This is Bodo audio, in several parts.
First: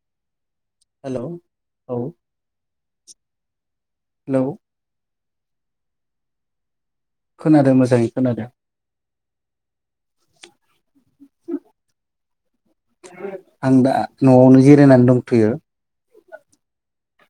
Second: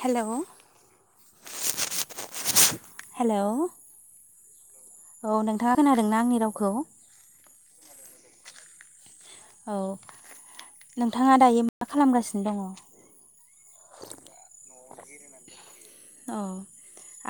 हेल हेल औ हेलौ हेल औ नोंथाङा खोनादों ना आंनि रावखौ खोनादों मोजाङै खोनादों औ नोंथाङा दायो मा खालामगासिनो दङ आं दा नआवनो जिरायनानै दंथयो अ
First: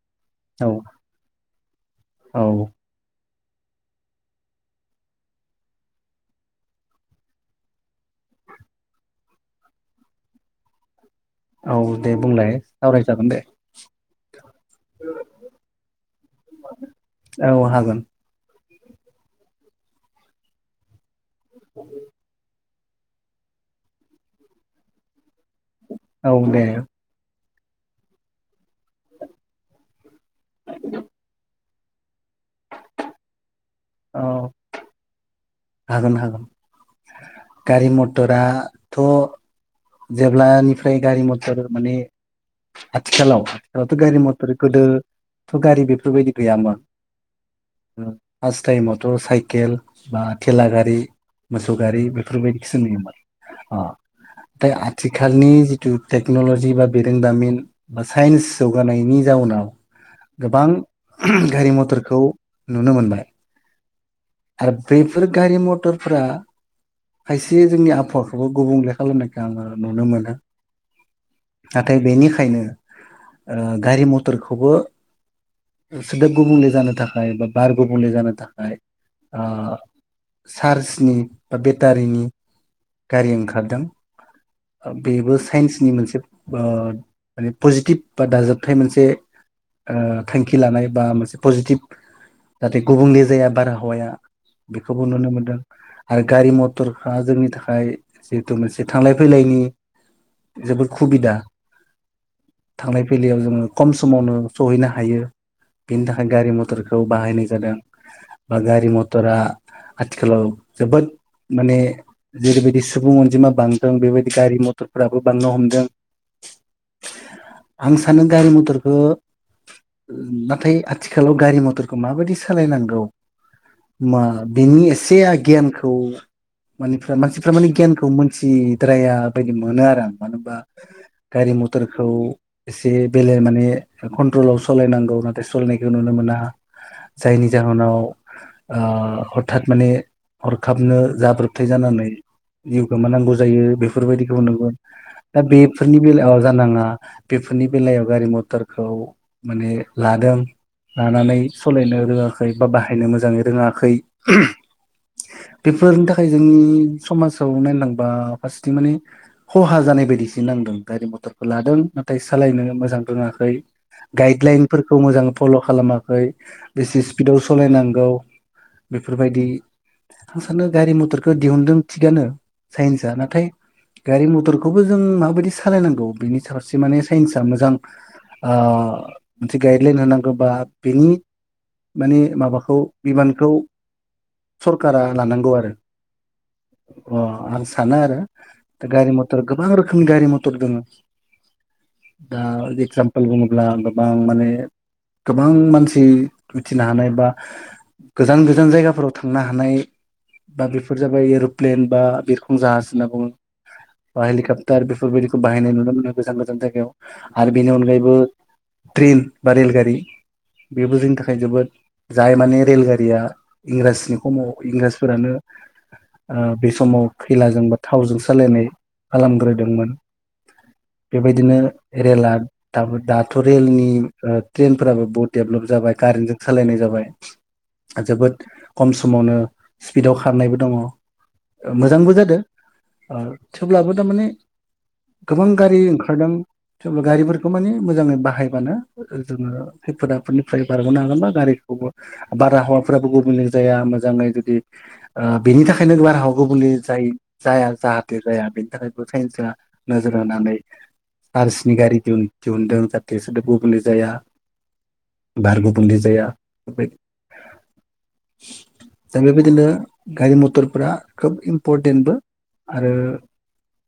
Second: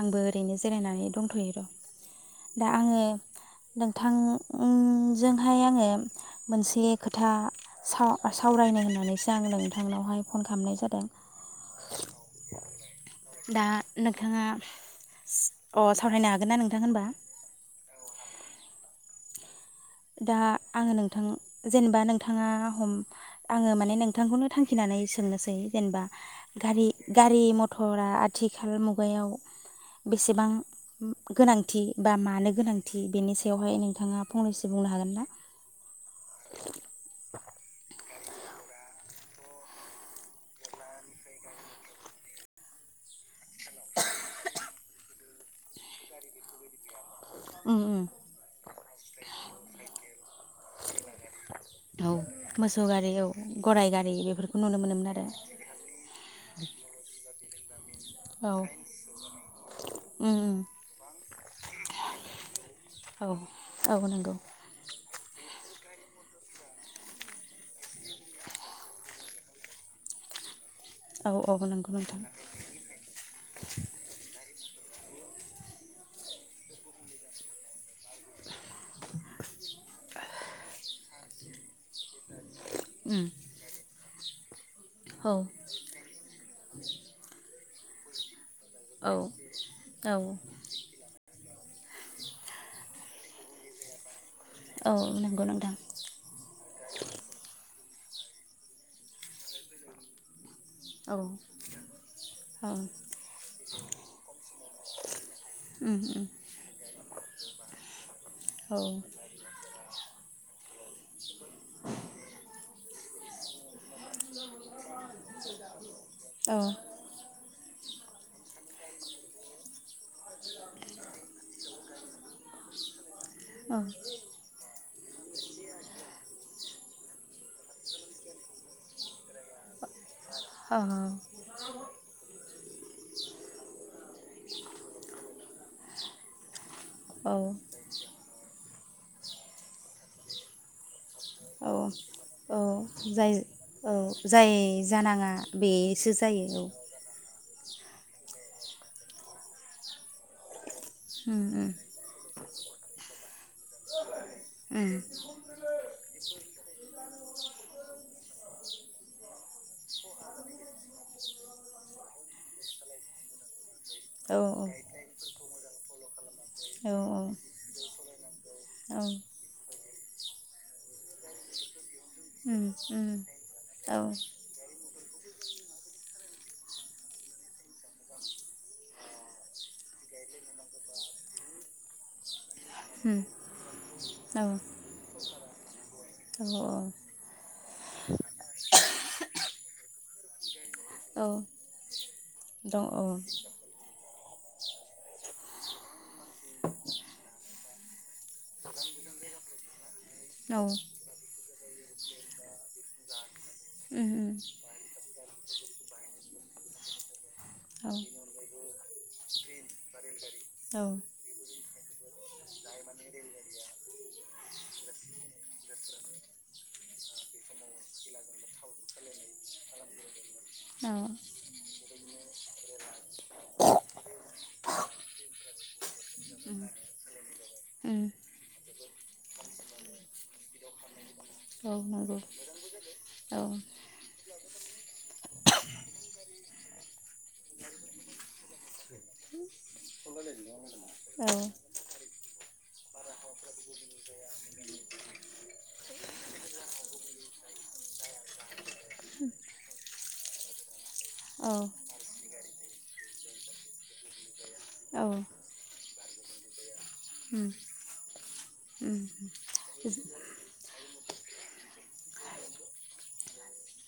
आंबो ओरैनो औ जिरायनानै दंथयो र औ दा आङो नोंथांजोंहाय आङो मोनसे खोथा साव सावरायनो होननानैसो आं नोंथांनावहाय फन खालामनाय जादों औ दे बुंलाय सावरायजागोन दे दा नोंथाङा अ सावरायनो हागोन ना नोंथां होनबा औ हागोन दा आङो नों नोंथां जेनेबा नोंथाङा आङो माने नोंथांखौनो थांखिनानै सोंनो सै जेनेबा औ दे गारि गारि मथर गथ'फोरा आथिखाल मुगायाव बेसेबां गोनां थि बा मानो गोनांथि बेनि सायाव बेयावहायों नोथांङा औ फंनैसो बुंनो हागोन ना? हागोन हागोन गारि मथराथ' जेब्लानिफ्राय गारि मथर माने आथिखालाव आथिखालावथ गारि मथर गोदोथ गारि बेफोरबायदि गैयामोन उम उम फास्थ टाइमथ' साइकेल बा थेला गारि मोसौ गारि बेफोरबायदिखौसो मोसौ गारि औ नुयोमोन ओ गराइ गारि बेफोरखौ ओमफाय नुनो मोनोमोन आरो आथिखालनि जिथु टेक्न'लजि बा बिरोंदामिन बा औ साइन्स जौगानायनि जाउनाव उम गोबां गारि मथरखौ नुनो मोनबाय उम औ नंगौ आरो बेफोर गारि मथरफोरा खायसे जोंनि आब हावाखौबो गुबुंले खालामनायखो आङो नुनो मोनो। औ औ नंगौ नाथाय नोंथां बेनिखायनो ओ गारि मथरखौ खौबो सोदोब गुबुंले जानो थाखाय बा बार गुबुंले जानो थाखाय ओ चार्जनि बा बेटारिनि उम गारि ओंखारदों। औ बेबो साइन्सनि मोनसे ओ माने पजिटिभ बा दाजाब थाइ मोनसे औ औ थांखि लानाय बा मोनसे पजिटिभ जाहाथे गुबुंले जाया बारहावाया। औ बेखौबो नुनो नंगौ मोनदों नोंथां आरो गारि मथरफ्रा जोंनि थाखाय जिहेतु मोनसे थांलाय फैलायनि जोबोद औ सुबिदा औ थांलाय फैलायाव जोङो खम समावनो सहैनो हायो। उम बेनि उम थाखाय गारि मटरखौ बाहायनाय जादों बा गारि औ मटरा आथिखालाव औ जोबोद माने जेरैबायदि सुबुं अनजिमा बांदों बेबायदि गारि मथरफ्राबो बांनो हमदों। औ आं सानो गारि मथरखौ नाथाय आथिखालाव गारि मथरखौ माबायदि सालायनांगौ? औ नोंनि एसे गियानखौ माने मानसिफ्रा माने गियानखौ मोनथिद्राया बायदि मोनो आरो आं। मानो होनबा गारि मथरखौ एसे बेलेग माने कन्ट्रलाव सालायनांगौ नाथाय सालायनायखौ नुनो मोना। जायनि जाहोनाव। ओं। हरखाब माने हरखाबनो जाब्रथाय। औ जाब्रबथाय जानानै औ जिउ गोमानांगौ जाय जायो औ बेफोर बायदिखौ जाय जानाङा दा बेफोरनि बेसो बेलायाव जायो औ जानाङा। बेफोरनि बेलायाव गारि मथरखौ माने लादों। लानानै उम सालायनो रोङाखै। बा बाहायनो मोजाङै रोङाखै। उम बेफोरनि थाखाय जोंनि समाजाव नायलांबा फारसेथिं माने खहा जानाय बायदिसो नांदों गारि मथरखौ लादों नाथाय सालायनो मोजां रोङाखै। औ गाइड लाइनफोरखौ मोजाङै फल' खालामाखै औ बेसे स्पिडआव सालायनांगौ। औ बेफोरबायदि। आं सानो गारि-मथरखौ दिहुनदों थिगानो उम उम साइन्सआ नाथाय औ उम गारि-मथरखौबो जों माबायदि सालायनांगौ बिनि फारसे माने साइन्सआ मोजां ओ मोनसे गाइडलाइन होनांगौ बा बेनि माने माबाखौ खौ बिबानखौ सरकारा लानांगौ आरो औ औ अ आं सानो आरो गारि-मथर गोबां रोखोमनि गारि-मथर दङ। औ दा दं औ उम इगजामपोल बुङोब्ला गोबां माने गोबां मानसि मिथिनो हानाय बा गोजान-गोजान जायगाफोराव थांनो हानाय बा बेफोर जाबाय एरु प्लेन बा बिरखं जाहाज होनना बुङो। बा उम हलिकपटार बेफोरबायदिखौ बाहायनाय नुनो मोनो गोजान-गोजान जाय गायाव आरो बेनि औ औ अनगायैबो ट्रेन बा रेलगारि बेबो जोंनि थाखाय जोबोद जाय माने रेल या इंराजनि समाव इंराजफोरानो ओ बे समाव खैलाजों बा थावजों सालायनाय खालामग्रोदोंमोन उम बेबायदिनो रेलआ दाबो दाथ' रेलनि ओ ट्रेनफोराबो बहुत डेभलप जाबाय कारेन्टजों सालायनाय जाबाय। उम औ जोबोद खम समावनो स्पिडाव खारनायबो दङ ओ मोजांबो नंगौ जादों ओ औ थेवब्लाबो थारमाने गोबां गारि ओंखारदों थेवब्ला गारिफोरखौ माने मोजाङै बाहायबानो जोङो खैफोद आफोदनिफ्राय बारग'नो हागोनबा गारिखौबो बार-हावाफ्राबो गु बुंले जाया मोजाङै जुदि ओ बेनि थाखायनो बारहावाखो गुबुंले जायि-जाया जाहाथे जाया बेनि थाखायबो साइनसआ नोजोर होनानै औ सार्सनि गारि दिहुन दिहुनदों जाहाथे बिसोरदों गुबुंले जाया। औ उम बारग' पलिस जायआ ओमफ्राय उम दा बेबायदिनो गारि-मथरफोरा खोब इमपरटेन्टबो आरो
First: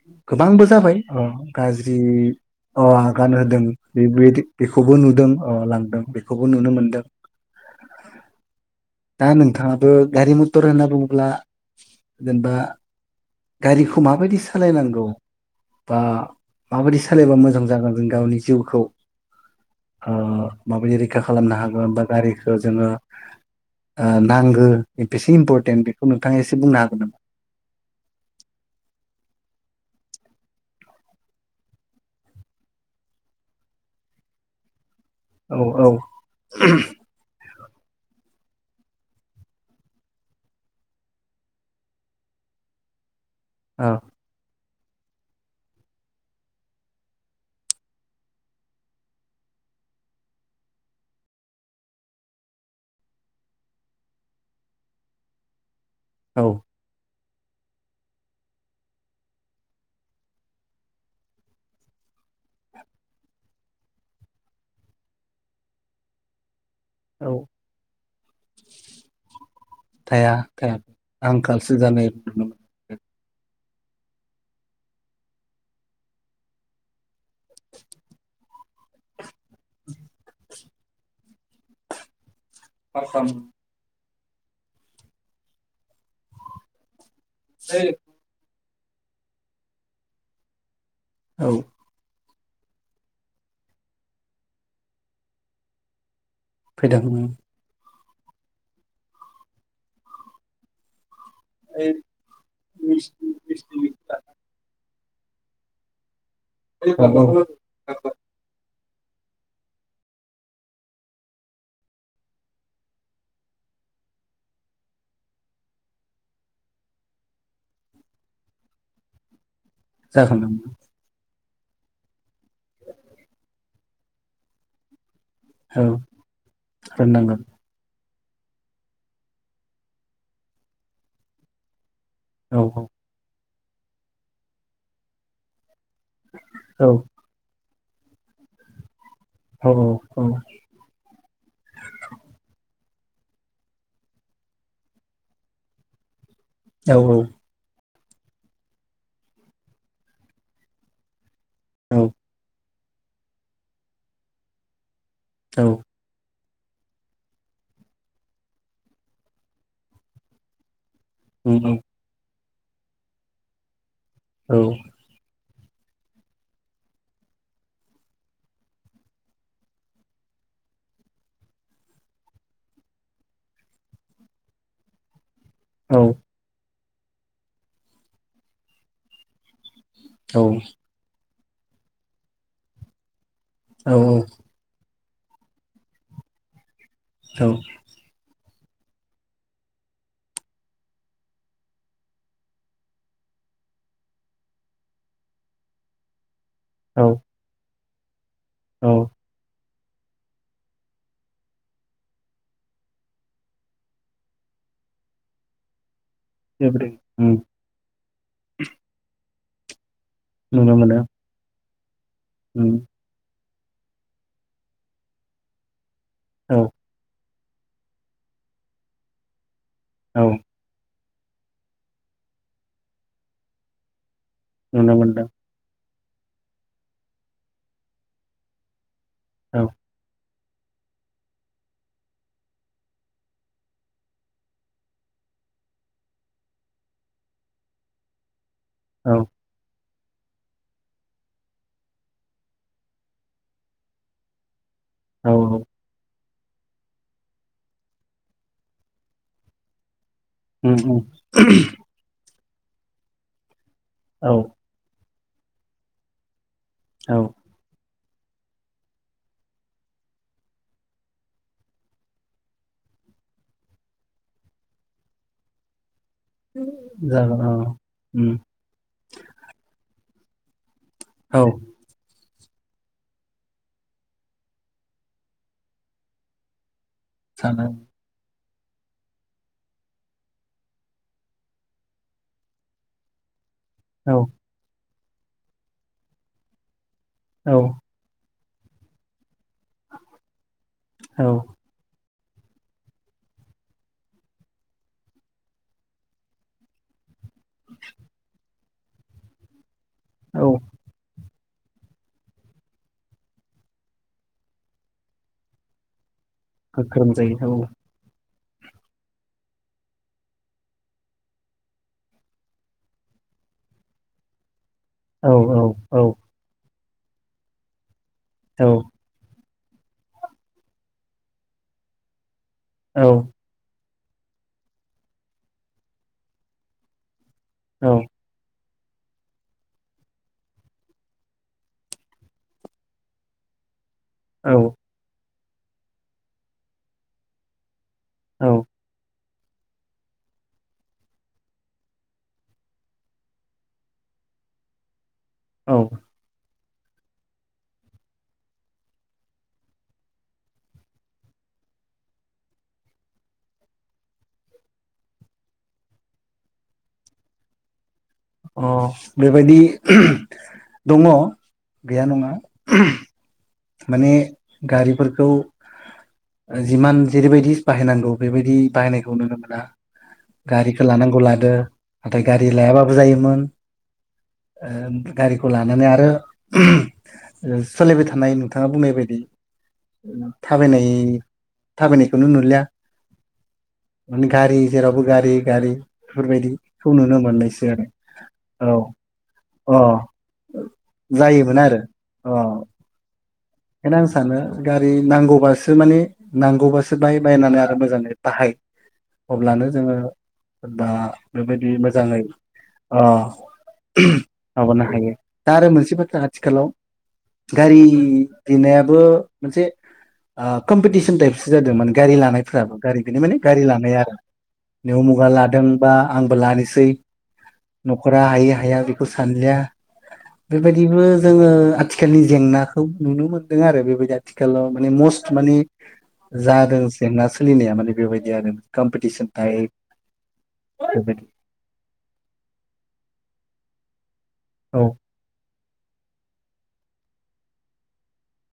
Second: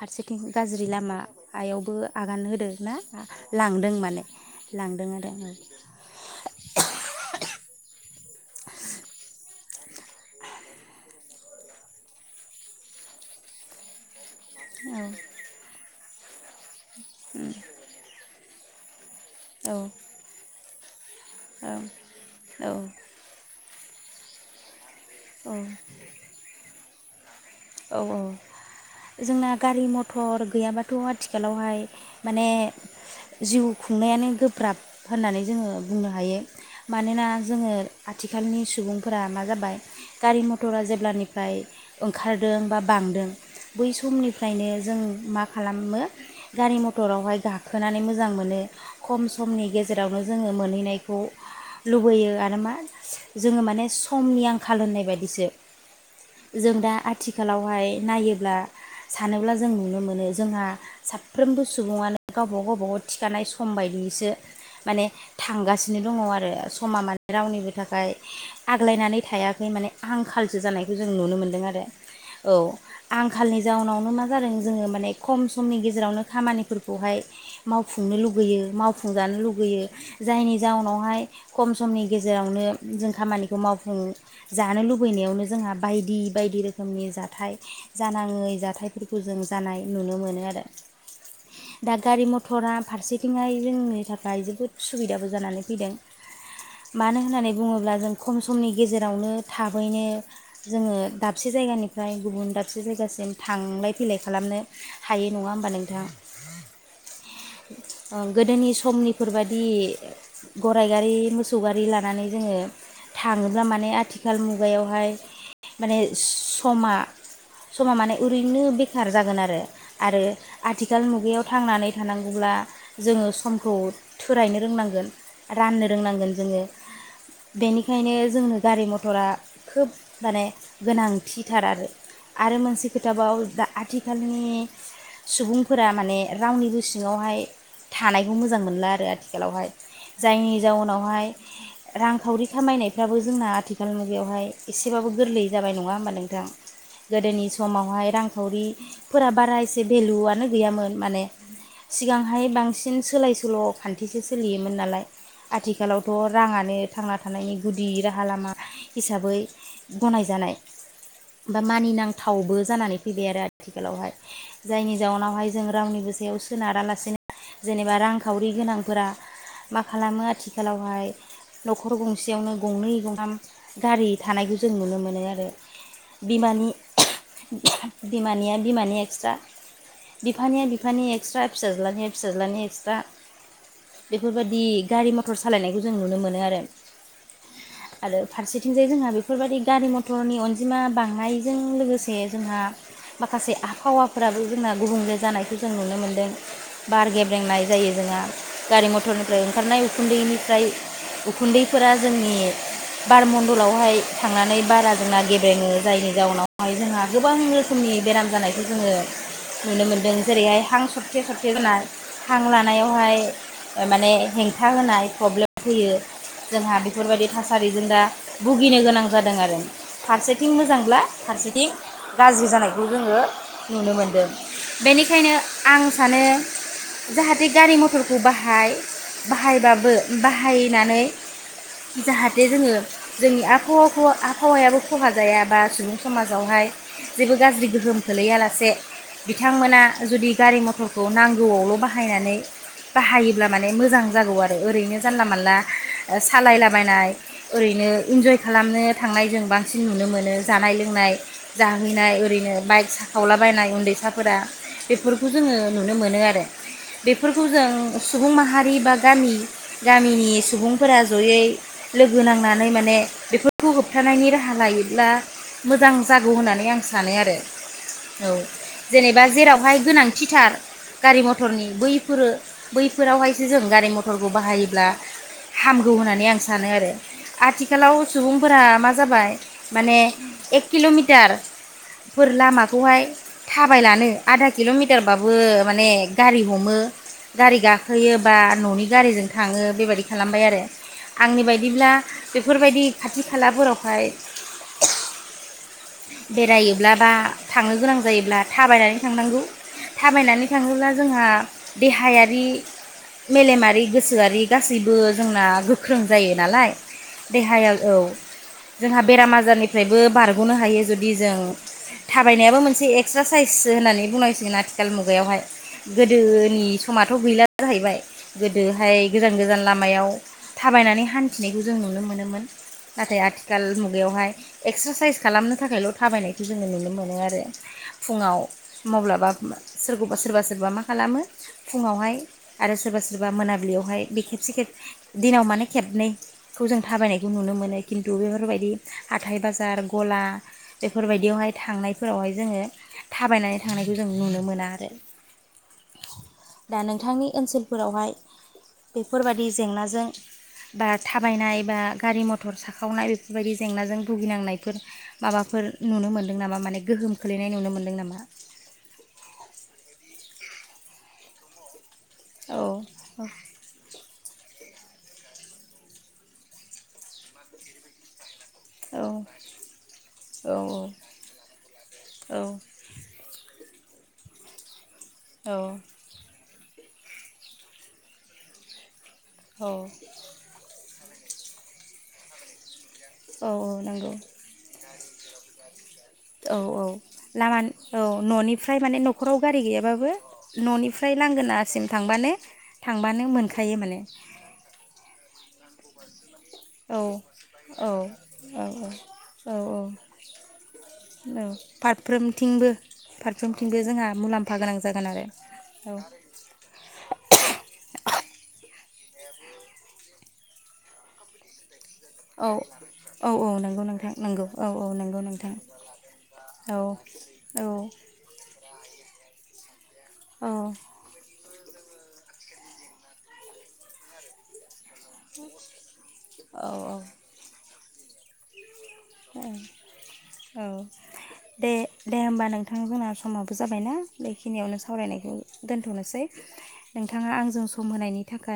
फारसेथिं गोबांबो गाज्रि जाबाय ओ लामायावबो गाज्रि आगान होदों अ ना आगान होदों लांदों माने बेदि बेखौबो लांदों नुदों ओ आरो लांदों बेखौबो नुनो मोनदों। दा नोंथाङाबो गारि-मथर होनना बुङोब्ला जेनेबा गारिखौ माबायदि सालायनांगौ बा माबायदि सालायबा मोजां जागोन जों गावनि जिउखौ औ ओ माबायदि रैखा खालामनो औ हागोन बा गारिखौ जोङो ओ नांगौ बेसे औ इम्परटेन्ट बेखौ नोंथाङा एसे बुंनो हागोन नामा। औ जोंना गारि-मथर गैयाबाथ' आथिखालावहाय माने जिउ खुंनायानो गोब्राब। होननानै औ जोङो औ बुंनो हायो मानोना जोङो आथिखालनि सुबुंफोरा मा जाबाय गारि मथरा जेब्लानिफ्राय ओंखारदों बा बांदों औ बै समनिफ्रायनो जों मा खालामो गारि मथरावहाय गाखोनानै मोजां मोनो खम समनि गेजेरावनो जोङो मोनहैनायखौ लुबैयो आरो मा जोङो माने समनि आंखाल होननाय बायदिसो औ जों दा आथिखालावहाय नायोब्ला सानोब्ला जों नुनो मोनो जोंहा साफ्रोमबो सुबुङानो गावबा गाव बागाव थिखानाय सम बायदियैसो माने थांगासिनो दङ आरो समा औ माने रावनिबो थाखाय आग्लायनानै थायाखै माने थाया आंखालसो थाया जानायखौ जों नुनो मोनदों आंखालसो आरो जानाय नुनो औ मोनो आं खालनि जाउनावनो मा जादों जोङो माने खम समनि गेजेरावनो खामानिफोरखौहाय मावफुंनो लुगैयो मावफुंजानो लुगैयो जायनि जाउनावहाय खम समनि गेजे रावनो जों खामानिखौ मावफुं जानो लुबैनायावनो जोंहा बायदि बायदि रोखोमनि जा नाथाय मै जाथायफोरखौ जों जानाय नुनो मोनो आरो औ दा गारि म टरा फारसेथिंहाय जोंनि थाखाय जोबोद सुबिदाबो जानानै फैदों। फैदों औ मानो होननानै बुङोब्ला जों खम समनि गेजेरावनो थाबैनो जोङो दाबसे जायगानिफ्राय गुबुन दाब से जायगासिम थांलाय फैलाय खालामनो हायो नङा होमबा नोंथां [unintelligible] समनिफोरबायदि गराय गारि मोसौ गारि लानानै जोङो थाङोब्ला माने आथिखाल मुगायावहाय माने समा समा माने ओरैनो बेखार जागोन आरो आरो जागोन आथिखाल मुगायाव थांनानै थानांगौब्ला जोङो समखौ थोरायनो रोंनांगोन। औ राननो रोंनांगोन जोङो रोंनांगोन बेनिखायनो जोंनो गारि मथरा खोब माने गोनांथिथार आरो। औ आरो मोनसे खोथाबाव दा आथिखालनि सुबुं फोरा माने रावनिबो औ सिङावहाय थानायखौ मोजां मोनला आरो आ औ थिखालावहाय औ औ जायनि जाउनावहाय रांखावरि खामायनाय फ्राबो जोंना आथिखाल मुगायावहाय एसेबाबो गोरलै जाबाय नङा होमबा नोंथां। गोदोनि समावहाय रांखावरिफोरा बारा एसे भेलुआनो गैयामोन माने सिगांहाय बां सिन सोलाय सोल' खान्थिसो सोलियोमोन नालाय। आथिखालावथ राङानो थांना थानायनि गुदि राहा लामा हिसाबै गनायजानाय। बा मानिना थावबो जानानै फैबाय आरो आथि खालावहाय जायनि जाउनावहाय जों रावनिबो सायाव सोनारालासेनो जेनेबा रांखावरि गोनांफोरा मा खालामो आथिखालावहाय न'खर गंसेयावनो गंनै गंथाम गारि थानायखौ जों नुनो मोनो आरो। बिमानि बिमानिया बिमानि एक्सट्रा बिफानिया बिफानि एक्सट्रा फिसाज्लानिया फिसाज्लानि एक्स्रा औ बेफोरबायाददि गारि म टर सालायनायखौ जों नुनो मोनो आरो। आरो फारसे थिंजाय जोंहा बेफोरबायाददि गारि मथरनि अनजिमा बांनायजों लोगोसे जोंहा माखासे आबहावाफोराबो जोंना गुबुंले जानायखौ जों नुनो मोन्दों। औ बार गेब्रेंनाय जायो जोंना गारि औ मथरनिफ्राय ओंखारनाय उखुन्दैनिफ्राय उखुन्दैफोरा जोंनि बार मन्डलावहाय थांनानै बारा जोंना गेब्रेङो जायनि जाउन एभ्रिं जोंहा उम गोबां रोखोमनि बेराम जानायखौ जोङो नुनो मोनो। जेरैहाय नुनो हां मोनो सरथे सरथे जानाय हां उम लानायावहाय माने हेंथा होनाय प्रब्लेम फैयो। औ जोंहा बेफोरबायदि थास सारिजों दा भुगिनो गोनां जादों आरो। औ फारसेथिं मोजांब्ला फारसेथिं गाज्रि जानायखौ जोङो नुनो मोनदों। नुनो मोनदों बेनिखायनो आं माने जाहाथे गारि मथरखौ बाहाय औ बाहायबाबो बाहाय बाहायनानै जाहाथे जोङो जोंनि आबहावाखौ आबहावायाबो खहा जाया बा सुबुं समाजावहाय जेबो गाज्रि गोहोम खोलैया लासे औ बिथांमोना जुदि गारि मथरखौ नांगौआवल' बाहायनानै बाहायोब्ला माने मोजां जागौ आरो। ओरैनो जानला औ मानला सालायलाबायनाय ओरैनो इन्जय खालामनो थांनाय जों बांसिन नुनो मोनो। जानाय उम लों उम लोंनाय जाहैनाय ओरैनो बाइक साखावलाबायनाय औ उन्दैसाफोरा बेफोर खौ जोङो नुनो मोनो आरो औ बेफोरखौ जों सुबुं माहारि बा गामि गामिनि सुबुंफोरा जयै लोगो नांनानै माने बेफोरखौ होबथानायनि राहा लायोब्ला मोजां जागौ होननानै आं सानो आरो। जागोन औ औ उम जेनेबा जेरावहाय गोनां थि थार गारि औ मथरनि बैफोरो बैफोरावहायसो जों गारि मथरखौ बाहायोब्ला हामगौ होननानै आं सानो आरो। सानो आथिखालाव सुबुं फोरा मा जाबाय माने एक किल'मिटारफोर लामाखौहाय थाबायलानो औ आधा किल'मि टारबाबो माने गारि हमो। औ गारि गाखोयो बा न'नि गारिजों थाङो बेबायदि खालामबाय आरो औ आंनि बायदिब्ला बेफोरबायदि खाथि खालाफोरावहाय बेरायोब्ला बा थांनो गोनां जायोब्ला थाबायनानै थांनांगौ औ थाबायनानै थाङोब्ला जोंहा देहायारि मेलेमारि गोसोआरि गासैबो जोंना गोख्रों जायो नालाय गोख्रों जायो देहाया औ जोंहा बेराम आजारनिफ्राय बो बारग'नो हायो जुदि जों थाबायनायाबो मोनसे एक्सारसाइसो होननानै बुंनांसिगोन आ खाल औ मुगायावहाय औ औ गोदोनि समाथ' गैला जाहैबाय। औ गोदोहाय गोजान गोजान लामायाव थाबायनानै हान्थिनायखौ जों नुनो मोनोमोन। नाथाय औ आथिखाल मु बेवहाय एक्सारसाइस खालामनो थाखायल' थाबायनायखौ जोंङो नुनो मोनो आरो। फुङाव म्लाबा सोरखौबा सोरबा सोरबा मा खालामो फुङावहाय आरो सोरबा सोरबा मोनाबिलियावहाय बि खेबसे खेबसे दिनाव माने खेबनैखौ जों थाबायनायखौ नुनो मोनो। खिनथु बेफोर बायदि हथाइ बाजार गला बेफोर बायदियावहाय थांनायफोरावहाय जोंङो थाबायनानै थांनायखौ जों नुनो मोना आरो औ दा नोंथांनि ओनसोलफोरावहाय बेफोरबायदि जेंनाजों बा थाबायनाय बा गारि मथर साखावनाय बेफोरबायदि जेंनाजों भुगिनांनायफोर माबाफोर नुनो मोनदों नामा माने गोहोम खोलैनाय नुनो मोनदों नामा? अ बेबायदि दङ। गैया नङा औ माने गारिफोरखौ जिमान जेरैबायदि बाहायनांगौ बेबायदि औ बाहायनायखौ नुनो मोना गारिखौ लानांगौ लादो नाथाय औ गारि लायाबो [unintelligible] गारिखौ लानानै आरो सोलिबाय थानाय नोंथाङा बुंनाय बायदि। औ थाबायनाय थाबायनायखौनो नुलिया। औ नंगौ मनि गारि जेरावबो। गारि गारि। औ औ बेफोरबायदिखौ नुनो लामा मोननायसै। औ आरो न'निफ्राय माने न'खराव गारि औ अ गैयाबाबो न'निफ्राय जायोमोन आरो लांगोनासिम थांबानो अ थांबानो मोनखोन बेखायनो आं सानो गारि नांगौबासो। बेफोर माने नांगौबासो बाहाय बायनानै आरो मोजाङै बाहाय अब्लानो औ जोंङो बा बेबायदि मोजाङै फारफ्रोमथिंबो फारफ्रोमथिंबो जोंहा मुलाम्फा गोनां माबानो जागोन हायो। दा आरो मोनसे बाथ्रा आथिखालाव गारि लानायाबो मोनसे ओ कम्पिटीशन टाइपसो जालों मां गारि औ लानायफोराबो गारि बेनि औ माने औ गारि नंगौ लानाय नोंथां आरो नंगौ औ औ नै नंगौ उमुगा नोंथां लादोंबा आंबो लानोसै औ औ नखरा हायै हाया बेख खौ सानलिया औ बेबायदिबो जोङो। आथिखालनि जेंनाखौ नुनो मोनो। दङो आरो बेबाय आथिखालाव लेमस माने जादों जेंना सोलिनाया माने। बेबायदियानो औ औ बेबायदि दे दे होमबा नोंथां जोंना समाबो। जाबायना बेखिनियावनो औ सावरायनायखौ। दोन्थनोसै नोंथाङा आंजों सम होनायनि थाखाय।